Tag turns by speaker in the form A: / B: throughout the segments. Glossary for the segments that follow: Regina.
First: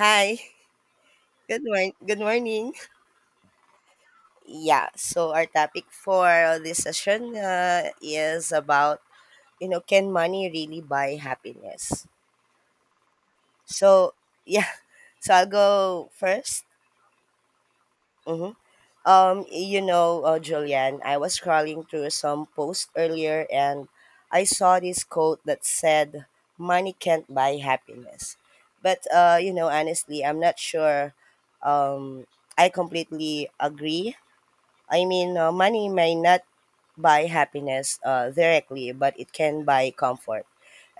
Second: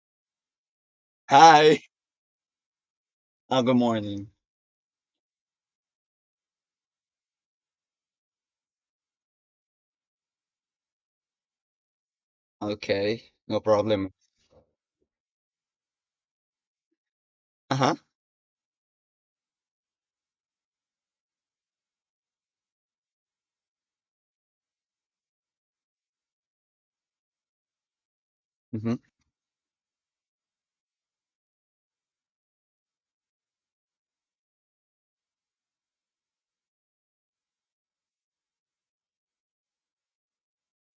A: Hi. Good
B: Hi.
A: morning. Good morning.
B: Good morning.
A: Yeah. So our topic for this session is about can money really buy happiness?
B: Okay, no problem.
A: So yeah. So I'll go first.
B: Uh-huh.
A: Mm-hmm. Julian, I was scrolling through some posts earlier and I saw this quote that said, "Money can't buy happiness."
B: Mm-hmm.
A: But you know, honestly, I'm not sure. Um, I completely agree, I mean, money may not buy happiness directly, but it can buy comfort.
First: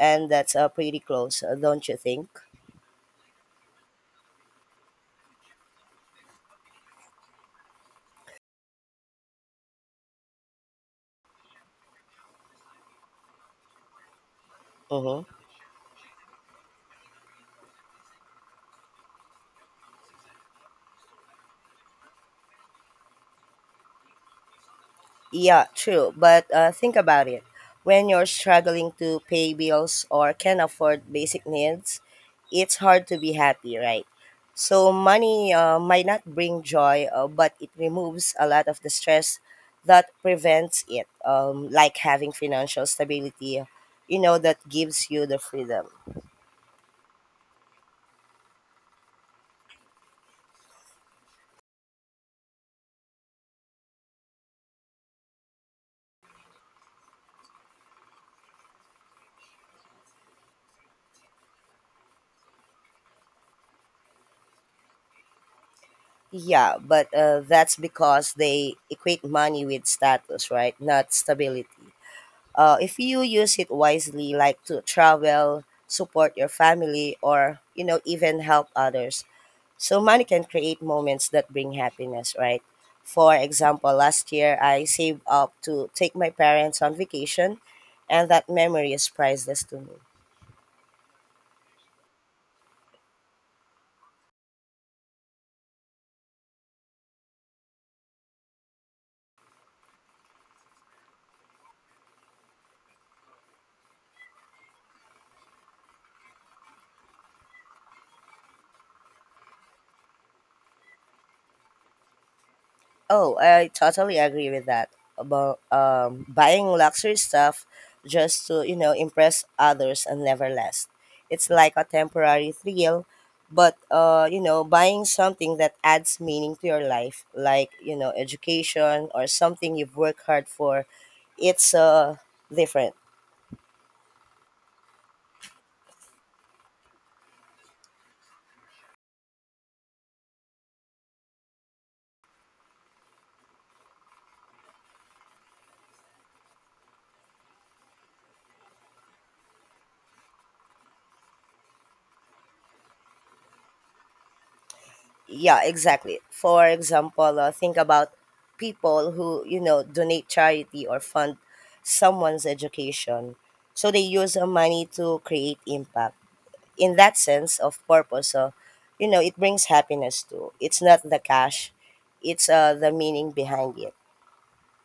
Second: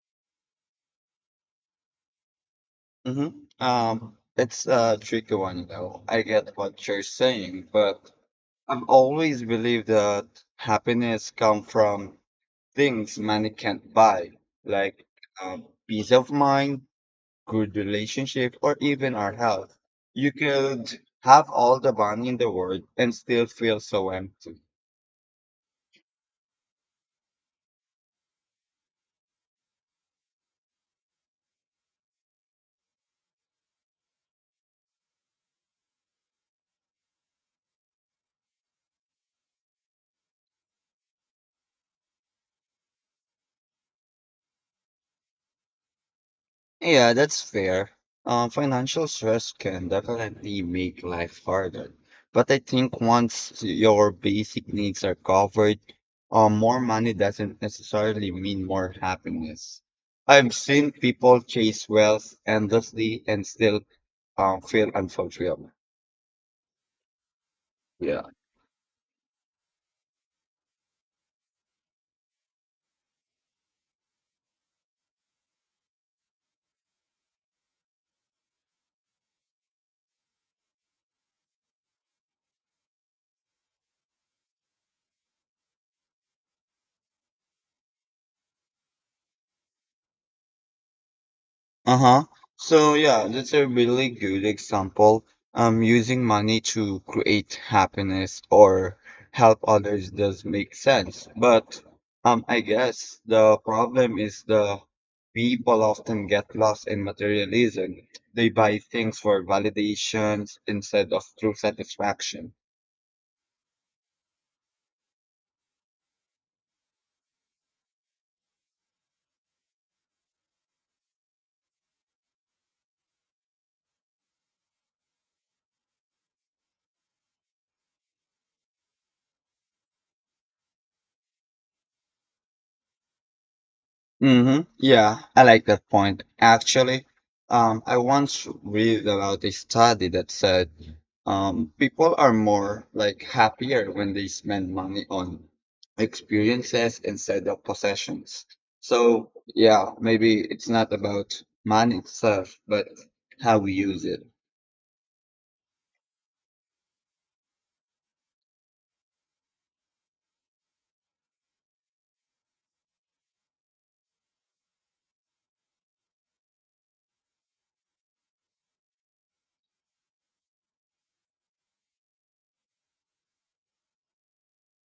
A: And that's pretty close, don't you think?
B: Mm-hmm. It's a tricky one though. I get what you're saying, but I've always believed that happiness comes from things money can't buy, like
A: Mm-hmm.
B: peace of mind, good relationship, or even our health. You could have all the money in the world and still feel so empty.
A: Yeah, true. But think about it. When you're struggling to pay bills or can't afford basic needs, it's hard to be happy, right? So, money might not bring joy, but it removes a lot of the stress that prevents it, like having financial stability, you know, that gives you the freedom.
B: Yeah, that's fair. Financial stress can definitely make life harder. But I think once your basic needs are covered, more money doesn't necessarily mean more happiness. I've seen people chase wealth endlessly and still feel unfulfilled.
A: Yeah, but that's
B: Yeah.
A: because they equate money with status, right? Not stability. If you use it wisely, like to travel, support your family, or you know, even help others, so money can create moments that bring happiness, right? For example, last year I saved up to take my parents on vacation, and that memory is priceless to me.
B: Uh-huh. So yeah, that's a really good example. Using money to create happiness or help others does make sense. But I guess the problem is the people often get lost in materialism. They buy things for validations instead of true satisfaction.
A: Oh, I totally agree with that. About buying luxury stuff just to you know impress others and never last. It's like a temporary thrill, but you know, buying something that adds meaning to your life, like you know, education or something you've worked hard for, it's different.
B: Mm-hmm. Yeah, I like that point. Actually, I once read about a study that said people are more like happier when they spend money on experiences instead of possessions. So yeah, maybe it's not about money itself, but how we use it.
A: Yeah, exactly, for example think about people who you know donate charity or fund someone's education, so they use money to create impact in that sense of purpose, you know, it brings happiness too, it's not the cash, it's the meaning behind it.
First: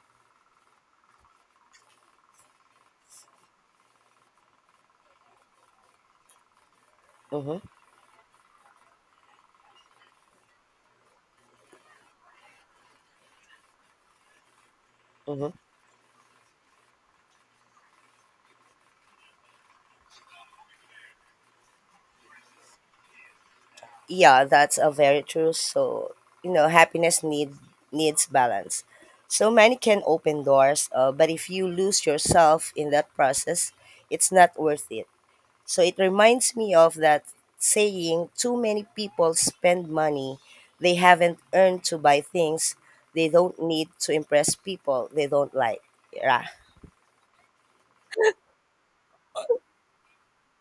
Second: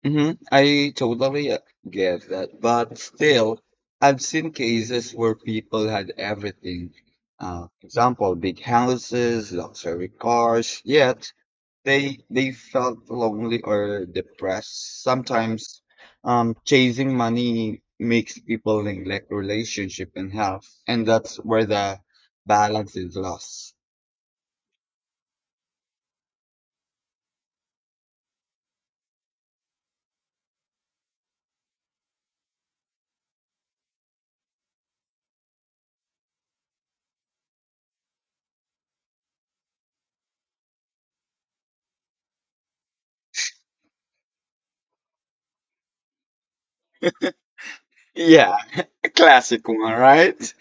B: I totally get that, but still, I've seen cases where people had everything.
A: Mm-hmm.
B: Example, big houses, luxury cars, yet they felt lonely or depressed.
A: Mm-hmm.
B: Sometimes, chasing money makes people neglect relationship and health, and that's where the balance is lost.
A: Yeah, that's a very true. So you know happiness needs balance, so money can open doors but if you lose yourself in that process, it's not worth it. So it reminds me of that saying, too many people spend money they haven't earned to buy things they don't need to impress people they don't like. Yeah.
B: Yeah, classic one, right?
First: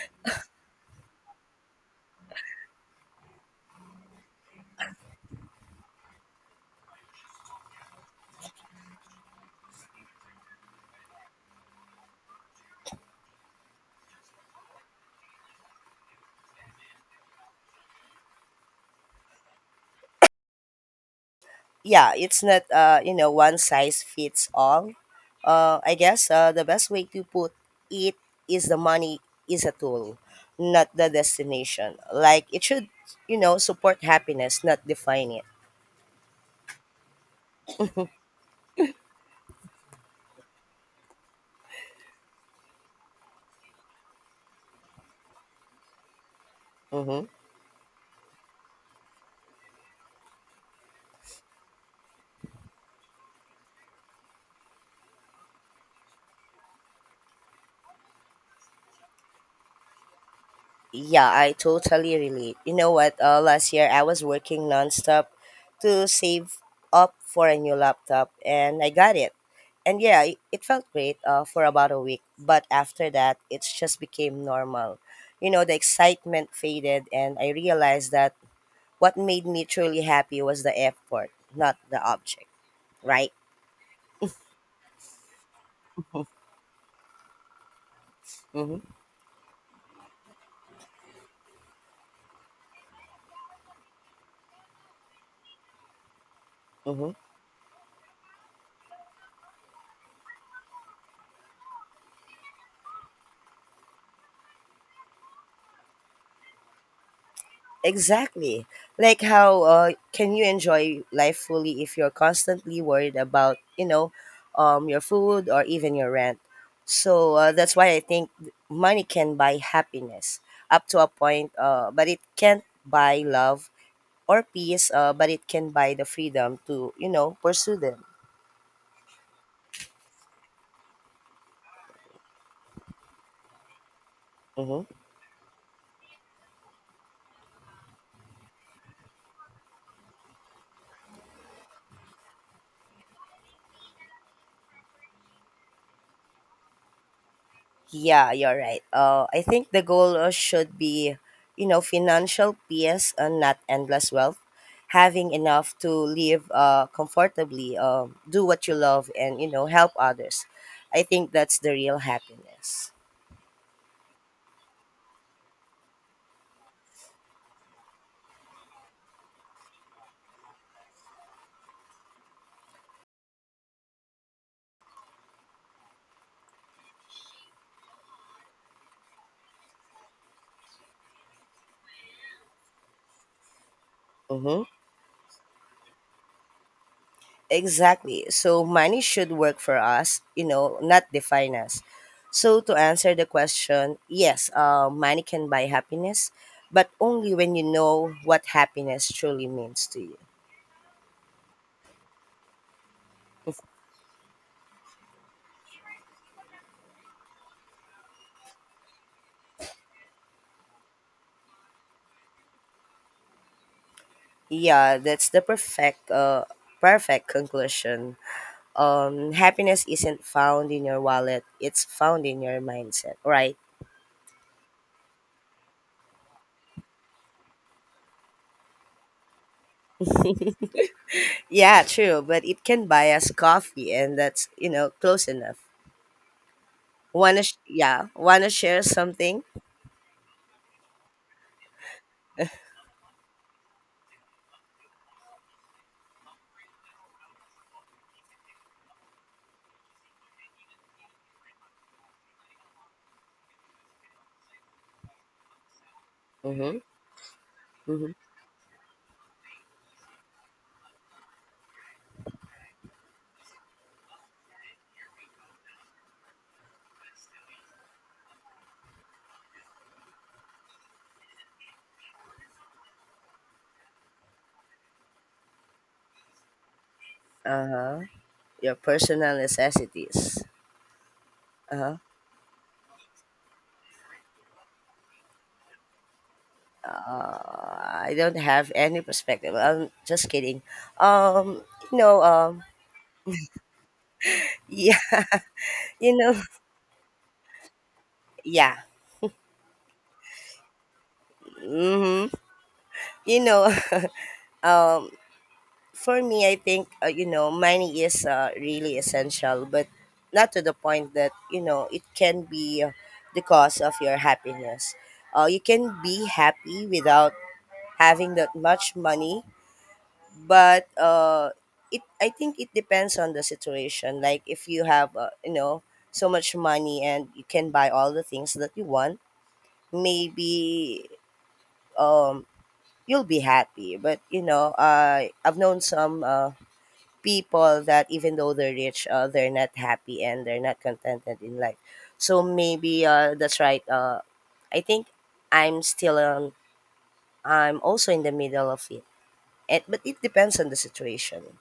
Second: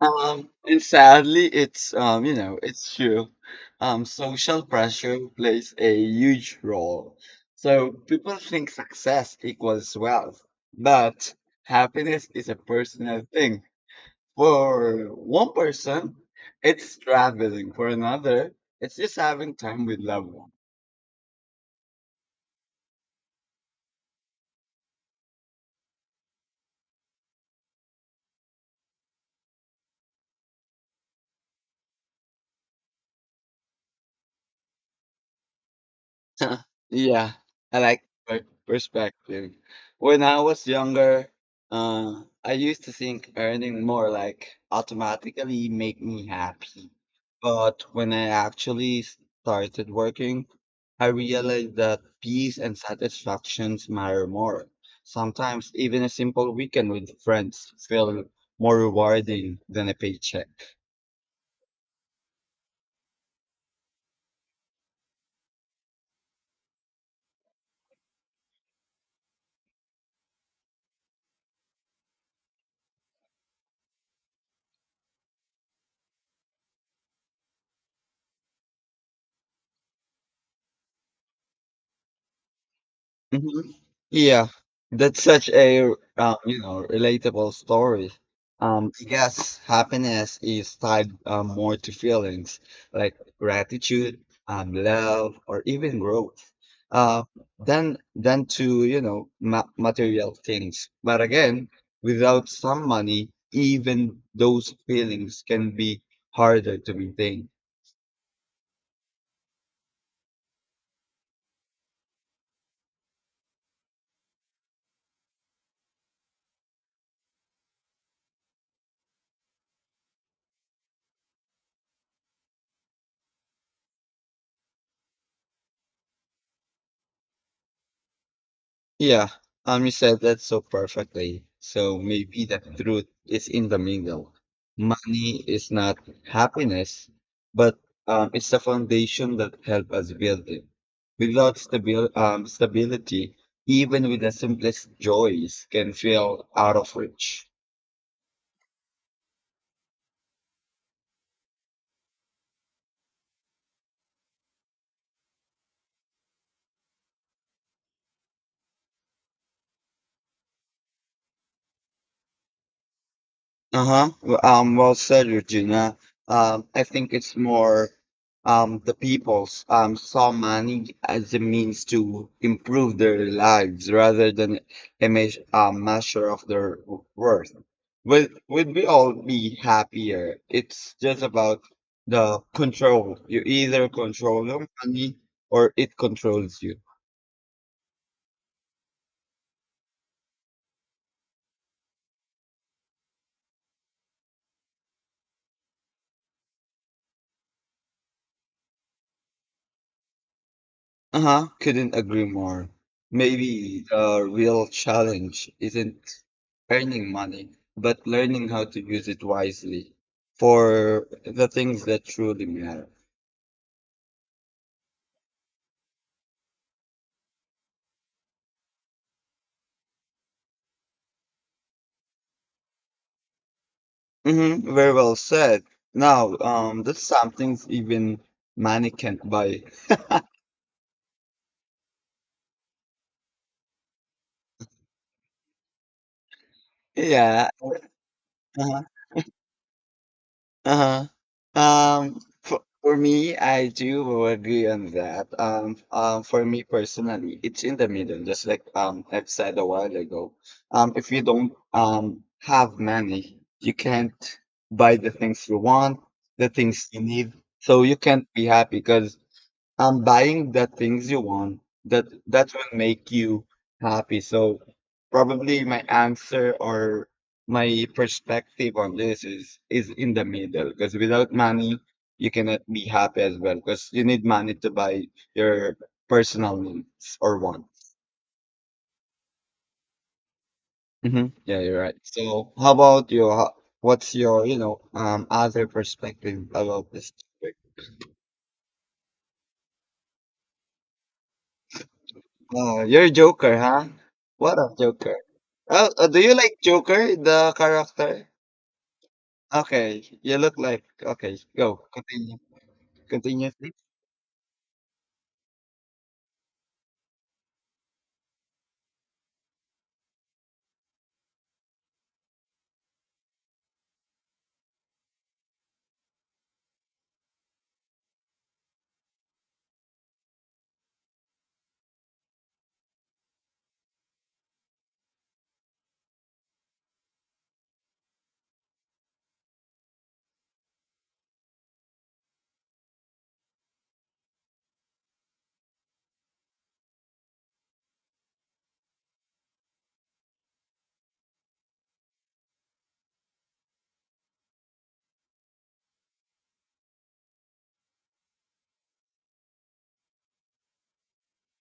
B: And sadly, it's it's true. Social pressure plays a huge role. So people think success equals wealth, but happiness is a personal thing. For one person, it's traveling. For another, it's just having time with loved ones.
A: Yeah, it's not you know one size fits all. I guess the best way to put it is the money is a tool, not the destination. Like it should you know support happiness, not define it.
B: Yeah, I like perspective. When I was younger, I used to think earning more like automatically make me happy.
A: Mm-hmm.
B: But when I actually started working, I realized that peace and satisfactions matter more. Sometimes even a simple weekend with friends feel more rewarding than a paycheck.
A: Yeah, I totally relate. You know what? Last year I was working nonstop to save up for a new laptop, and I got it. And yeah, it felt great for about a week, but after that, it just became normal. You know, the excitement faded, and I realized that what made me truly happy was the effort, not the object, right?
B: Mhm. Yeah, that's such a relatable story.
A: Mm-hmm.
B: I guess happiness is tied more to feelings like gratitude, love, or even growth,
A: Mm-hmm.
B: uh, than to you know ma material things. But again, without some money, even those feelings can be harder to maintain.
A: Exactly. Like how can you enjoy life fully if you're constantly worried about, you know, your food or even your rent? So that's why I think money can buy happiness up to a point, but it can't buy love or peace, but it can buy the freedom to, you know, pursue them.
B: Yeah, you said that so perfectly. So maybe the truth is in the middle.
A: Hmm.
B: Money is not happiness, but it's the foundation that helps us build it. Without stability, even with the simplest joys can feel out of reach.
A: Yeah, you're right. I think the goal should be, you know, financial peace and not endless wealth. Having enough to live comfortably, do what you love, and, you know, help others. I think that's the real happiness.
B: Uh-huh. Well, well said, Regina. I think it's more the people's saw money as a means to improve their lives rather than a measure of their worth. Would we all be happier? It's just about the control. You either control
A: Mm-hmm.
B: your money or it controls you.
A: Exactly. So money should work for us, you know, not define us. So to answer the question, yes, money can buy happiness, but only when you know what happiness truly means to you.
B: Uh-huh, couldn't agree more. Maybe the real challenge isn't earning money, but learning how to use it wisely for the things that truly matter.
A: Yeah, that's the perfect perfect conclusion. Um, happiness isn't found in your wallet, it's found in your mindset, right?
B: Mm-hmm, very well said. Now, that's something even money can't buy.
A: Yeah, true, but it can buy us coffee and that's, you know, close enough.
B: Yeah.
A: Yeah, wanna share
B: Uh-huh.
A: something?
B: Uh-huh. For me, I do agree on that. For me personally, it's in the middle, just like I've said a while ago. If you don't have money, you can't buy the things you want, the
A: Mhm.
B: things you need, so you
A: Mhm.
B: can't be happy because I'm buying the things you want that will make you happy. So probably my answer or my perspective on this is in the middle because without money you cannot be happy as well because you need money to buy your personal needs or wants.
A: Uh-huh. Your personal necessities.
B: Yeah, you're right.
A: Uh-huh.
B: So how about your what's your other perspective about this topic?
A: I don't have any perspective. I'm just kidding. Um, you know, um
B: You're a joker, huh? What a joker.
A: yeah.
B: Oh,
A: You
B: do you
A: know,
B: like Joker, the character?
A: yeah.
B: Okay, you look like. Okay, go.
A: Mhm.
B: Continue.
A: You
B: Continue.
A: know, um, for me, I think you know money is really essential, but not to the point that you know it can be the cause of your happiness. You can be happy without having that much money, but it I think it depends on the situation. Like if you have you know so much money and you can buy all the things that you want, maybe um you'll be happy. But you know, I've known some. People that even though they're rich, they're not happy and they're not contented in life. So maybe that's right. I think I'm still I'm also in the middle of it, and, but it depends on the situation.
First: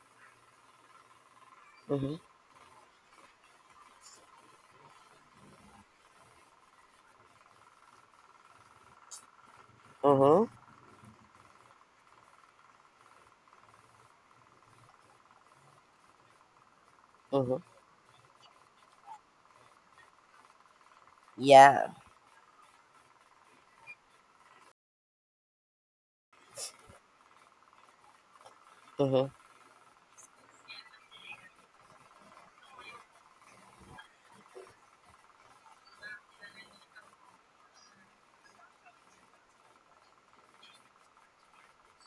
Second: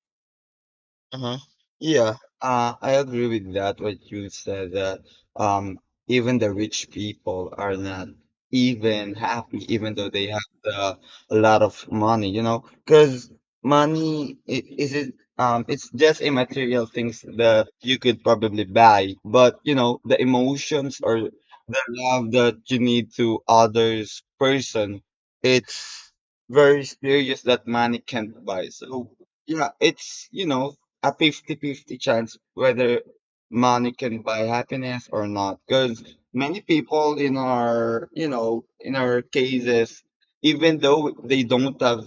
B: Uh huh. Yeah,
A: Mm-hmm.
B: I agree with that. What you said that um, even the rich people are not even happy, even though they have
A: Mm-hmm.
B: the, a lot of money. You know, because money is it. It's just immaterial things
A: Mm-hmm.
B: that you could probably buy, but you know the emotions or the
A: Yeah.
B: love that you need to others person. It's very serious that money can't buy. So
A: Mm-hmm.
B: yeah, it's a 50-50 chance whether money can buy happiness or not because many people in our in our cases even though they don't have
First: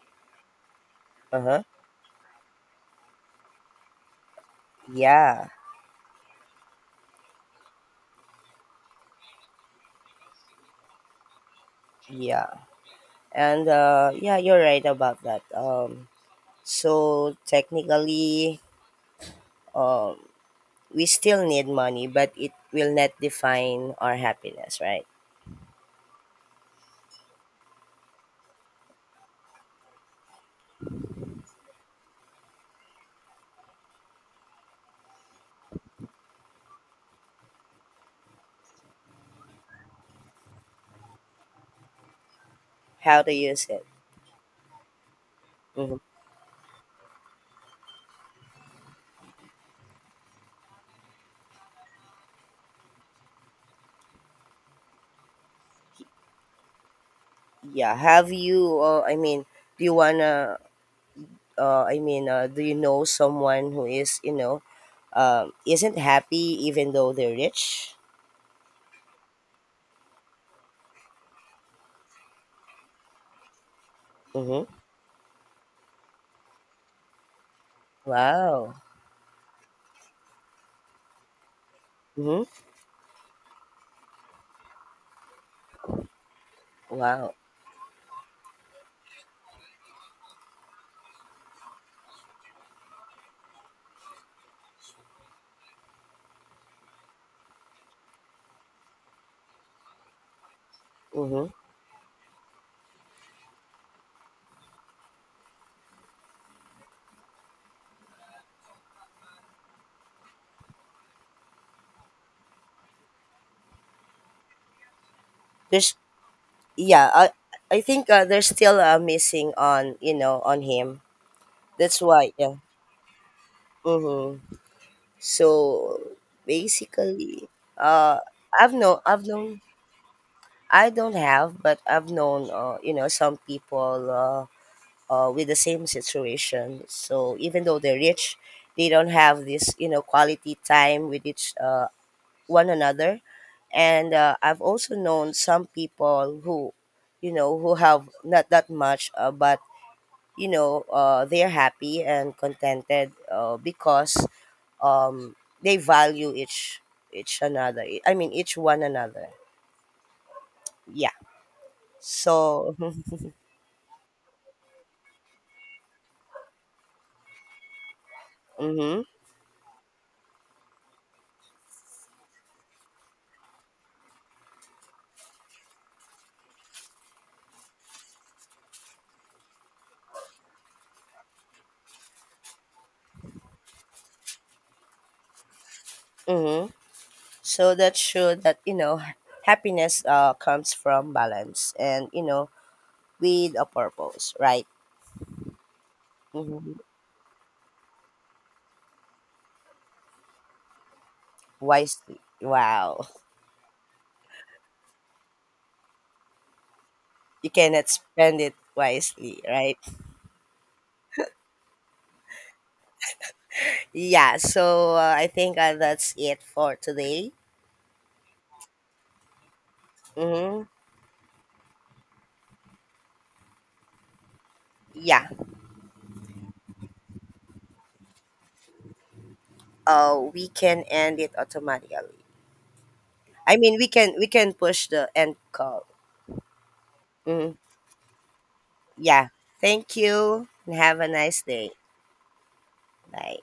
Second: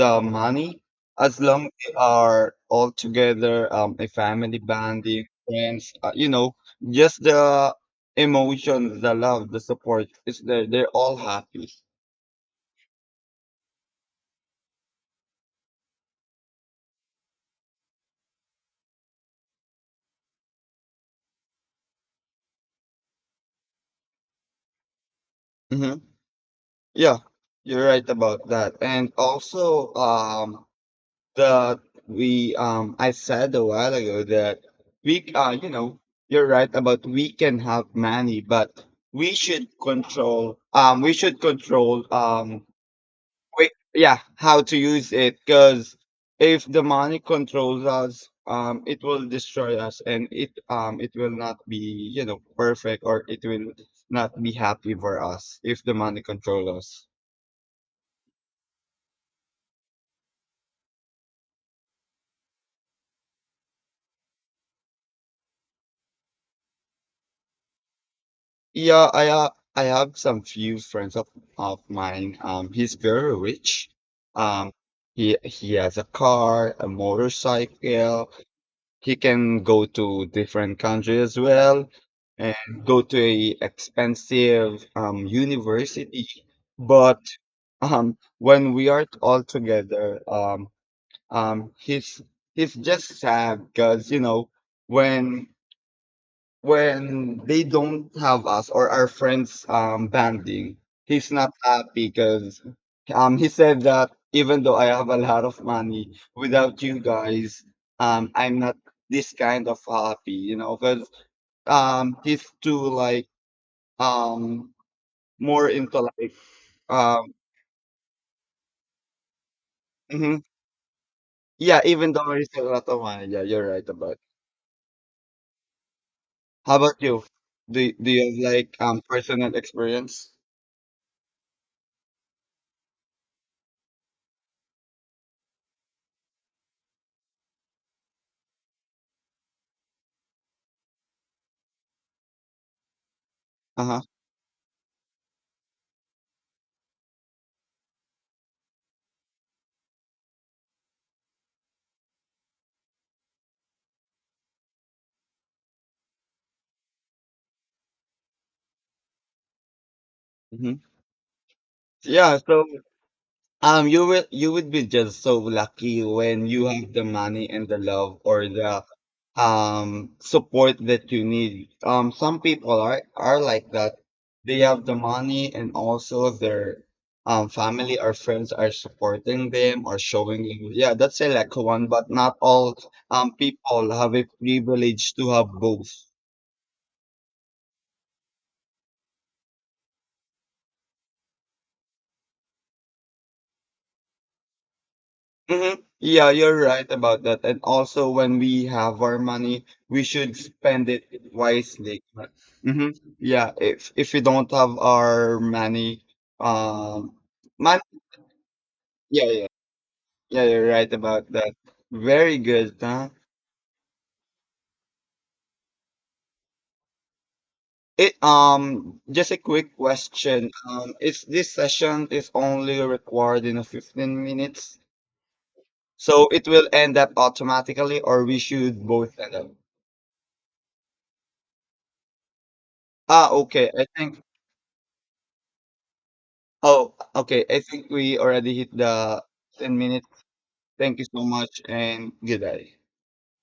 B: the money as
A: Uh-huh.
B: long they are all together, a family bonding
A: Yeah.
B: friends, just the emotions, the love, the support is there, they're all happy.
A: Yeah. And yeah, you're right about that. So technically, um, we still need money, but it will not define our happiness, right?
B: hmm yeah, you're right about that. And also, that we I said a while ago that we you know you're right about we can have money but we should control,
A: How to use it.
B: yeah, how to use it because
A: Mhm.
B: if the money controls us, it will destroy us and it will not be, perfect, or it will not be happy for us if the money controls us.
A: Yeah. Have you? I mean, do you wanna? I mean, do you know someone who is you know isn't happy even though they're rich?
B: Yeah, I have some few friends of mine. He's very rich.
A: Mm-hmm.
B: Um, he has a car, a motorcycle.
A: Wow.
B: He can go to different countries as well,
A: Mm-hmm.
B: and go to a expensive university. But
A: Wow.
B: when we are all together, um, he's he's just sad because you know when when they don't have us or our friends banding, he's
A: Mm-hmm.
B: not happy because he said that even though I have a lot of money, without you guys, I'm not this kind of happy, you know, because he's too like um more
A: There's
B: into like
A: Yeah.
B: um
A: I think there's still missing on you
B: mhm.
A: know on him.
B: Yeah,
A: That's
B: even
A: why,
B: though he's
A: yeah.
B: a lot of money, yeah, you're right about.
A: Mm-hmm. So
B: How about you?
A: basically,
B: Do
A: uh,
B: you have like
A: I've
B: personal
A: known
B: experience?
A: I don't have, but I've known you know some people. With the same situation. So even though they're rich, they don't have this you know quality time with each one another.
B: Uh huh.
A: And I've also known some people who, you know, who have not that much, but you know, they're happy and contented because um, they value each another. I mean, each one another.
B: hmm
A: Yeah.
B: Yeah, so
A: So.
B: You will you would be just so lucky when you have the money and the love or the
A: Mhm.
B: support that you need. Some people are like that. They have the money and also their family or friends are supporting them or showing you. Yeah, that's a lucky one, but not all people have a privilege to have both.
A: Mhm. So that showed that, you know, happiness comes from balance and, you know, with a purpose, right?
B: Mm-hmm. Yeah, you're
A: Hmm.
B: right about that. And also, when we have our money, we should spend it wisely.
A: Wisely.
B: Mm-hmm.
A: Wow.
B: Yeah, if we don't have our money, um,
A: You
B: money.
A: cannot spend it
B: Yeah,
A: wisely,
B: yeah,
A: right?
B: yeah. You're right about that. Very good, huh?
A: Yeah. So I think that's it for today.
B: It Just a quick question.
A: Mm-hmm.
B: Is this session is only required in a 15 minutes,
A: Yeah.
B: so it will end up automatically, or we should both end up?
A: We can end it automatically.
B: Ah,
A: I
B: okay.
A: mean,
B: I
A: we can
B: think.
A: we can push the end call.
B: Oh, okay.
A: Mm-hmm.
B: I think we already hit the
A: Yeah.
B: 10
A: Thank
B: minutes.
A: you and
B: Thank
A: have
B: you
A: a
B: so
A: nice
B: much
A: day.
B: and good day.
A: Bye.